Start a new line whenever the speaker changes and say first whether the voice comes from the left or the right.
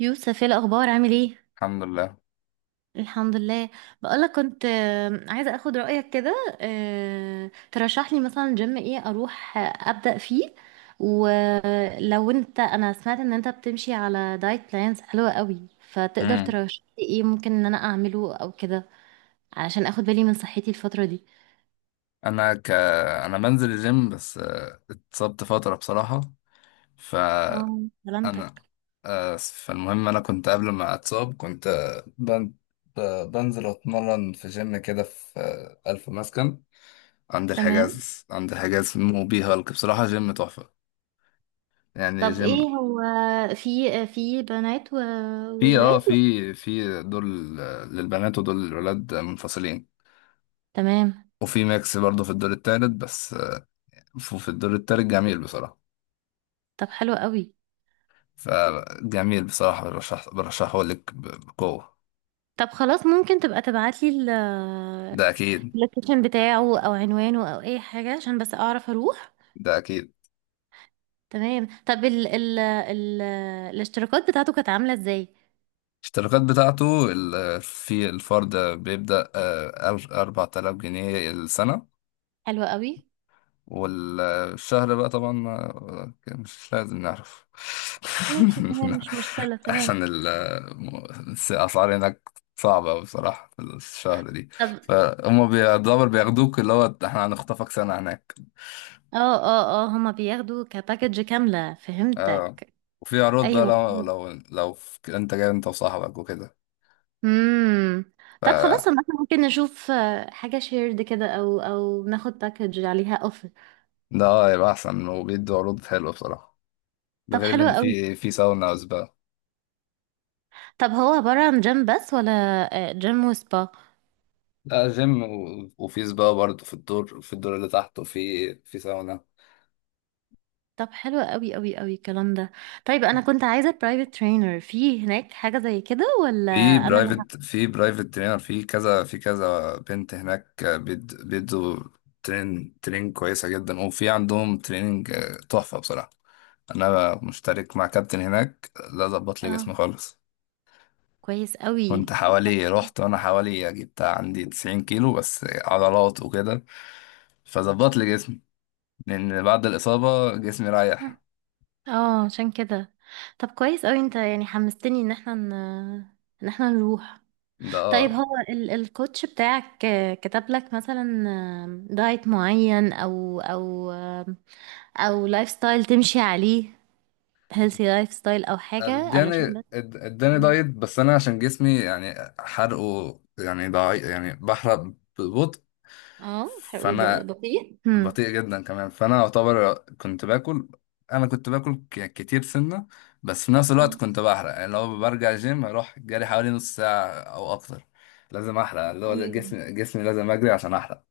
right: يوسف، ايه الاخبار؟ عامل ايه؟
left: الحمد لله.
right: الحمد لله. بقولك كنت عايزه اخد رايك كده. ترشح لي مثلا جيم ايه اروح ابدا فيه. ولو انت انا سمعت ان انت بتمشي على دايت بلانز حلوه قوي، فتقدر
left: امم
right: ترشح لي ايه ممكن ان انا اعمله او كده، علشان اخد بالي من صحتي الفتره دي.
left: انا ك انا بنزل الجيم، بس اتصبت فتره بصراحه. فانا
right: اه، سلامتك.
left: آه، فالمهم انا كنت قبل ما اتصاب، كنت بنزل اتمرن في جيم كده في الف مسكن، عند
right: تمام.
left: الحجاز. في موبي هالك، بصراحه جيم تحفه. يعني
right: طب
left: جيم،
right: ايه هو، في في بنات
left: في اه
right: وولاد.
left: في في دول للبنات ودول للولاد منفصلين،
right: تمام.
left: وفي ميكس برضه في الدور التالت، بس في الدور التالت جميل بصراحه.
right: طب حلو قوي.
left: فجميل بصراحة، برشحه لك بقوة.
right: طب خلاص، ممكن تبقى تبعتلي
left: ده أكيد.
right: اللوكيشن بتاعه او عنوانه او اي حاجة عشان بس اعرف اروح.
left: ده أكيد.
right: تمام. طب ال ال ال الاشتراكات بتاعته كانت عاملة ازاي؟
left: الاشتراكات بتاعته في الفرد بيبدأ أربعة آلاف جنيه السنة،
right: حلوة قوي.
left: والشهر بقى طبعا مش لازم نعرف.
right: ماشي تمام، مش مشكلة، تمام.
left: أحسن الأسعار هناك صعبة أوي بصراحة في الشهر دي.
right: طب،
left: فهم بيعتبر بياخدوك، اللي هو احنا هنخطفك سنة هناك.
right: اه اه اه، هما بياخدوا كباكج كاملة،
left: اه
right: فهمتك.
left: وفي عروض بقى،
right: ايوه.
left: لو انت جاي انت وصاحبك وكده.
right: امم.
left: ف
right: طب خلاص، إحنا ممكن نشوف حاجة شيرد كده، او او ناخد باكج عليها اوفر.
left: ده، يبقى احسن، وبيدوا عروض حلوه بصراحه. ده
right: طب
left: غير
right: حلوة
left: ان
right: قوي.
left: في ساونا وسبا.
right: طب هو عبارة عن جيم بس، ولا جيم وسبا؟
left: لا، جيم وفي سبا برضه في الدور، اللي تحت، وفي ساونا.
right: طب حلو قوي قوي قوي الكلام ده. طيب، انا كنت عايزه برايفت ترينر في هناك، حاجه زي كده ولا؟
left: في
right: انا اللي ه-
left: برايفت، ترينر، في كذا، في كذا بنت هناك بيدوا ترين كويسه جدا، وفي عندهم تريننج تحفه بصراحه. انا مشترك مع كابتن هناك، لا، ظبط لي
right: اه،
left: جسمي خالص.
right: كويس قوي.
left: كنت
right: طب
left: حوالي، رحت وانا حوالي جبت عندي 90 كيلو، بس عضلات وكده. فظبط لي جسمي، لان بعد الاصابه جسمي
right: حلو.
left: رايح.
right: اه، عشان كده. طب كويس قوي، انت يعني حمستني ان احنا نروح.
left: ده،
right: طيب، هو الكوتش بتاعك كتب لك مثلا دايت معين، او لايف ستايل تمشي عليه، هيلثي لايف ستايل، او حاجه علشان بس.
left: اداني
right: مم.
left: دايت، بس انا عشان جسمي يعني حرقه يعني ضعيف، يعني بحرق ببطء.
right: اه، حلو،
left: فانا
right: بسيط. مم.
left: بطيء جدا كمان. فانا اعتبر كنت باكل، انا كنت باكل ك- كتير سنه، بس في نفس الوقت كنت بحرق. يعني لو برجع جيم، اروح جري حوالي نص ساعه او اكتر. لازم احرق، اللي هو
right: ايوه،
left: جسمي، لازم اجري عشان احرق.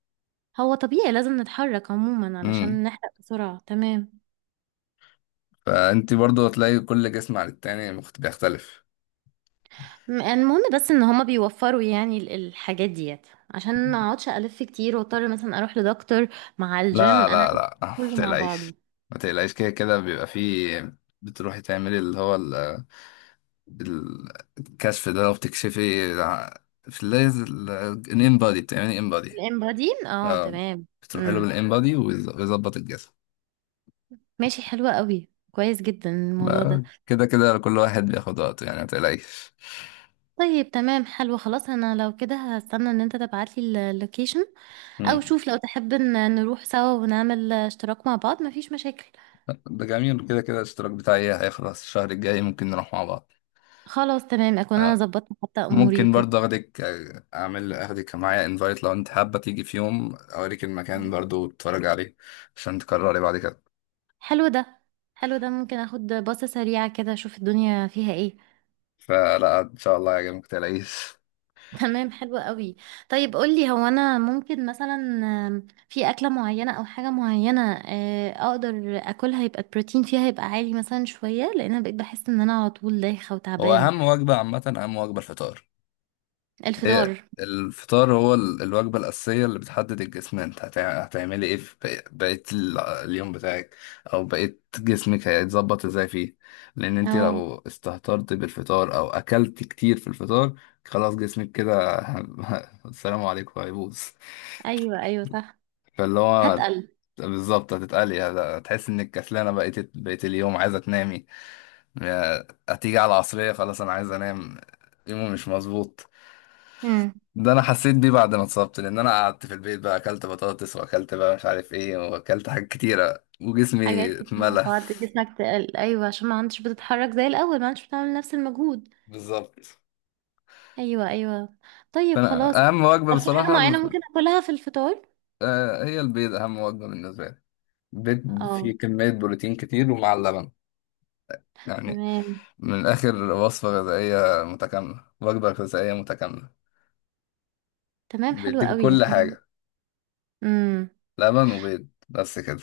right: هو طبيعي لازم نتحرك عموما
left: امم
right: علشان نحرق بسرعة، تمام.
left: فانت برضو هتلاقي كل جسم عن التاني بيختلف.
right: المهم بس ان هما بيوفروا يعني الحاجات ديت، عشان ما اقعدش الف كتير واضطر مثلا اروح لدكتور مع
left: لا،
right: الجيم، انا
left: لا،
right: عايزة
left: لا. ما
right: كله مع
left: تقلقيش،
right: بعضه.
left: ما تقلقيش، كده كده بيبقى فيه. بتروحي تعملي اللي هو ال- الكشف ده، وبتكشفي في الليز. الان بادي، بتعملي ان بادي.
right: الامبادين، اه
left: اه
right: تمام.
left: بتروح له
right: امم.
left: بالان بادي ويظبط الجسم.
right: ماشي، حلوة قوي، كويس جدا الموضوع ده.
left: كده كده كل واحد بياخد وقته، يعني ما تقلقش.
right: طيب تمام، حلو، خلاص. انا لو كده هستنى ان انت تبعتلي اللوكيشن، او
left: مم.
right: شوف لو تحب ان نروح سوا ونعمل اشتراك مع بعض، مفيش مشاكل.
left: ده جميل، كده كده الاشتراك بتاعي هيخلص الشهر الجاي، ممكن نروح مع بعض.
right: خلاص تمام، اكون انا
left: آه،
right: ظبطت حتى اموري
left: ممكن
right: وكده.
left: برضه اخدك آه، اعمل اخدك معايا انفايت، لو انت حابة تيجي في يوم، اوريك المكان
right: مم.
left: برضه وتتفرج عليه، عشان تكرري بعد كده.
right: حلو ده حلو ده ممكن اخد باصة سريعة كده اشوف الدنيا فيها ايه.
left: فلا ان شاء الله يا جماعة، متقلقيش.
right: تمام، حلو قوي. طيب قولي، هو انا ممكن مثلا في اكلة معينة او حاجة معينة اقدر اكلها يبقى البروتين فيها يبقى عالي مثلا شوية، لان انا بقيت بحس ان انا على طول دايخة
left: هو
right: وتعبانة.
left: اهم وجبة عامة، اهم وجبة الفطار. هي
right: الفطار.
left: الفطار هو الوجبة الأساسية اللي بتحدد الجسم. أنت هتعملي إيه في بقية اليوم بتاعك، أو بقية جسمك هيتظبط إزاي فيه. لأن أنت
right: اه.
left: لو استهترت بالفطار، أو أكلت كتير في الفطار، خلاص جسمك كده السلام عليكم هيبوظ.
right: ايوه ايوه صح.
left: فاللي هو
right: هتقل.
left: بالظبط، هتتقلي، هتحس إنك كسلانة بقية اليوم، عايزة تنامي، هتيجي على العصرية خلاص، أنا عايز أنام، يومي مش مظبوط.
right: امم.
left: ده انا حسيت بيه بعد ما اتصبت، لان انا قعدت في البيت، بقى اكلت بطاطس واكلت، بقى مش عارف ايه، واكلت حاجات كتيره
right: حاجات
left: وجسمي
right: كتير مع
left: اتملى.
right: بعض جسمك تقل، ايوه، عشان ما عندش بتتحرك زي الاول، ما عندش بتعمل نفس المجهود.
left: بالظبط.
right: ايوه ايوه. طيب خلاص.
left: فانا اهم وجبه
right: طب في حاجة
left: بصراحه،
right: معينة ممكن اكلها في الفطار؟
left: هي البيض، اهم وجبه بالنسبه لي. البيض
right: اه،
left: فيه كميه بروتين كتير، ومع اللبن، يعني
right: تمام
left: من الاخر، وصفه غذائيه متكامله، وجبه غذائيه متكامله،
right: تمام، حلو
left: بيديك
right: قوي.
left: كل حاجه،
right: امم.
left: لبن وبيض بس كده.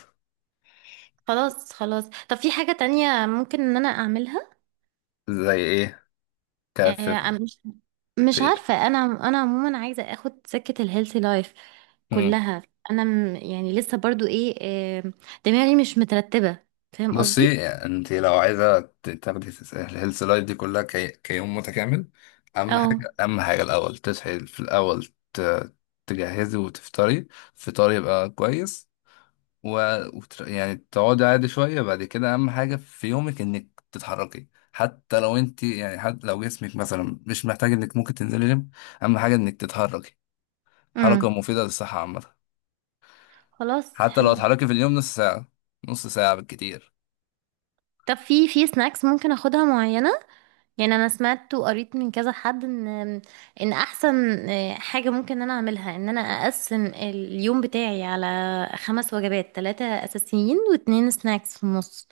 right: خلاص خلاص. طب في حاجة تانية ممكن ان انا اعملها؟
left: زي ايه؟ كف.
right: مش مش عارفة انا. انا عموما عايزة اخد سكة الهيلثي لايف
left: في،
right: كلها. انا يعني لسه برضو ايه، آه، دماغي مش مترتبة، فاهم
left: بصي،
right: قصدي؟
left: انت لو عايزه تاخدي الهيلث لايف دي كلها كيوم متكامل. اهم حاجه،
right: اه.
left: اهم حاجه، الاول تصحي في الاول، تجهزي وتفطري، فطار يبقى كويس. و... يعني تقعدي عادي شويه. بعد كده اهم حاجه في يومك انك تتحركي، حتى لو انت يعني، حتى لو جسمك مثلا مش محتاج، انك ممكن تنزلي جيم. اهم حاجه انك تتحركي، حركه
right: امم.
left: مفيده للصحه عامه.
right: خلاص
left: حتى لو
right: حلو.
left: اتحركي في اليوم نص ساعه، نص ساعه بالكتير.
right: طب في سناكس ممكن اخدها معينة، يعني انا سمعت وقريت من كذا حد ان احسن حاجه ممكن انا اعملها ان انا اقسم اليوم بتاعي على خمس وجبات، ثلاثه اساسيين واتنين سناكس في النص.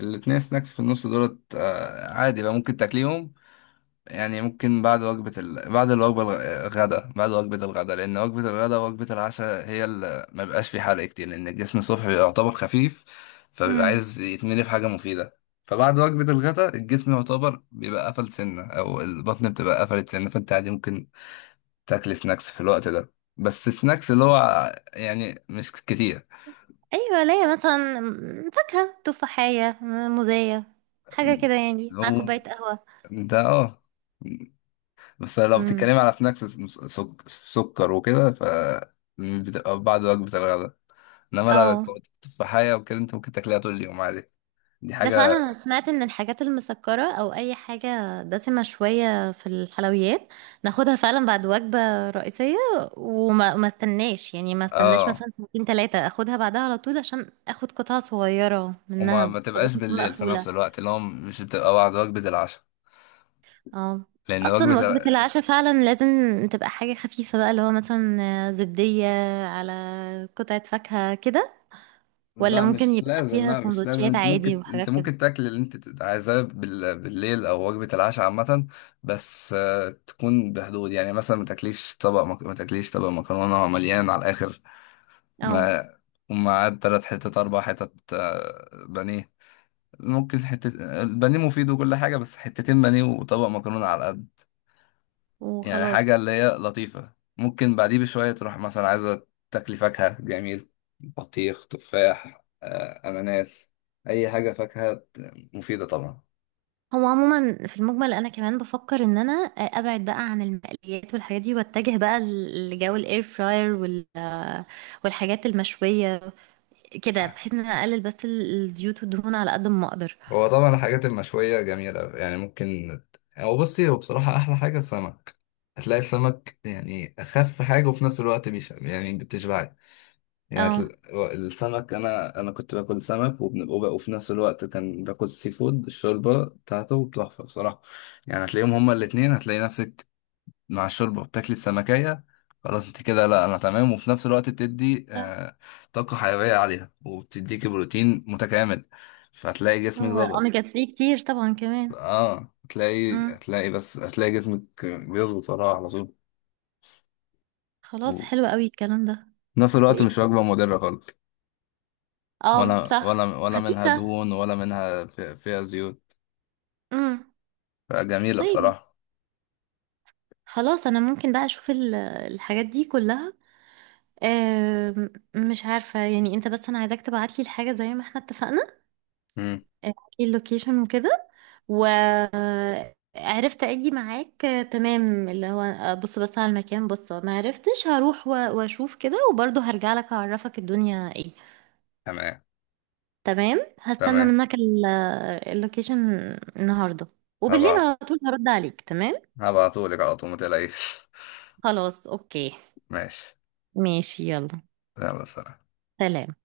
left: الاتنين سناكس في النص دولت عادي بقى، ممكن تاكليهم. يعني ممكن بعد الوجبة الغداء، بعد وجبة الغداء، لأن وجبة الغداء ووجبة العشاء هي اللي ما بيبقاش في حرق كتير، لأن الجسم الصبح يعتبر خفيف، فبيبقى
right: امم.
left: عايز يتملي بحاجة مفيدة. فبعد وجبة الغداء الجسم يعتبر بيبقى قفل سنة، أو البطن بتبقى قفلت سنة، فأنت عادي ممكن تاكل سناكس في الوقت ده، بس سناكس اللي هو يعني مش كتير.
right: ايوه، ليا مثلا فاكهه تفاحيه موزايه، حاجه كده يعني، مع
left: لو
right: كوبايه قهوه.
left: ده اه بس لو بتتكلمي
right: امم.
left: على سناكس سكر وكده، بتبقى بعد وجبة الغداء، انما لو
right: اه.
left: كنت تفاحية وكده، انت ممكن تاكلها طول اليوم عادي. دي
right: ده
left: حاجة.
right: فعلا، انا سمعت ان الحاجات المسكرة او اي حاجة دسمة شوية في الحلويات، ناخدها فعلا بعد وجبة رئيسية، وما ما استناش، يعني ما استناش
left: اه
right: مثلا ساعتين ثلاثة، اخدها بعدها على طول عشان اخد قطعة صغيرة منها
left: ما
right: بطبقة
left: تبقاش
right: تكون
left: بالليل في
right: مقفولة.
left: نفس الوقت، اللي هو مش بتبقى بعد وجبة العشاء،
right: اه.
left: لأن
right: اصلا
left: وجبة
right: وجبة
left: ال...
right: العشاء فعلا لازم تبقى حاجة خفيفة بقى، اللي هو مثلا زبدية على قطعة فاكهة كده، ولا
left: لا
right: ممكن
left: مش
right: يبقى
left: لازم،
right: فيها
left: لا مش لازم.
right: سندوتشات
left: انت
right: عادي
left: ممكن،
right: وحاجات كده؟
left: تاكل اللي انت عايزاه بالليل، او وجبة العشاء عامة، بس تكون بحدود. يعني مثلا ما تاكليش طبق مكرونة مليان على الآخر،
right: اه،
left: ما ومعاه تلات حتت، أربع حتت بانيه. ممكن حتة، البانيه مفيد وكل حاجة، بس حتتين بانيه وطبق مكرونة على القد، يعني
right: وخلاص.
left: حاجة اللي هي لطيفة. ممكن بعديه بشوية تروح مثلا عايزة تاكلي فاكهة، جميل، بطيخ، تفاح، أناناس، أي حاجة فاكهة مفيدة طبعا.
right: هو عموما في المجمل انا كمان بفكر ان انا ابعد بقى عن المقليات والحاجات دي، واتجه بقى لجو الاير فراير والحاجات المشويه كده، بحيث ان انا اقلل بس الزيوت والدهون على قد ما اقدر.
left: هو طبعا الحاجات المشوية جميلة، يعني ممكن. هو بصي، هو بصراحة أحلى حاجة السمك. هتلاقي السمك يعني أخف حاجة، وفي نفس الوقت يعني بتشبعك. يعني
right: اه
left: السمك، انا كنت باكل سمك، وفي نفس الوقت كان باكل سي فود. الشوربه بتاعته تحفه بصراحه. يعني هتلاقيهم هما الاتنين، هتلاقي نفسك مع الشوربه بتاكلي السمكيه، خلاص انت كده، لا، انا تمام. وفي نفس الوقت بتدي
right: صح.
left: طاقه حيويه عليها، وبتديكي بروتين متكامل، فهتلاقي جسمك
right: هو اوميجا
left: ظبط.
right: 3 كتير طبعا كمان.
left: اه هتلاقي
right: امم.
left: هتلاقي بس هتلاقي جسمك بيظبط وراها على طول.
right: خلاص
left: وفي
right: حلو قوي الكلام ده.
left: نفس الوقت
right: وايه
left: مش
right: كمان؟
left: وجبه مضره خالص،
right: اه صح.
left: ولا منها
right: خفيفه.
left: دهون، ولا منها فيها زيوت.
right: امم.
left: فجميلة
right: طيب
left: بصراحة.
right: خلاص، انا ممكن بقى اشوف الحاجات دي كلها. مش عارفة يعني، انت بس انا عايزاك تبعتلي الحاجة زي ما احنا اتفقنا،
left: مم.
right: ابعتلي اللوكيشن وكده وعرفت اجي معاك. تمام، اللي هو بص بس على المكان، بص ما عرفتش هروح واشوف كده، وبرضه هرجع لك اعرفك الدنيا ايه.
left: تمام،
right: تمام، هستنى
left: تمام.
right: منك اللوكيشن النهارده، وبالليل
left: هبعت
right: على طول هرد عليك، تمام.
left: هبعتهولك على طول، ما تقلقيش.
right: خلاص، اوكي.
left: ماشي،
right: ماشي يلا،
left: يلا، سلام.
right: سلام.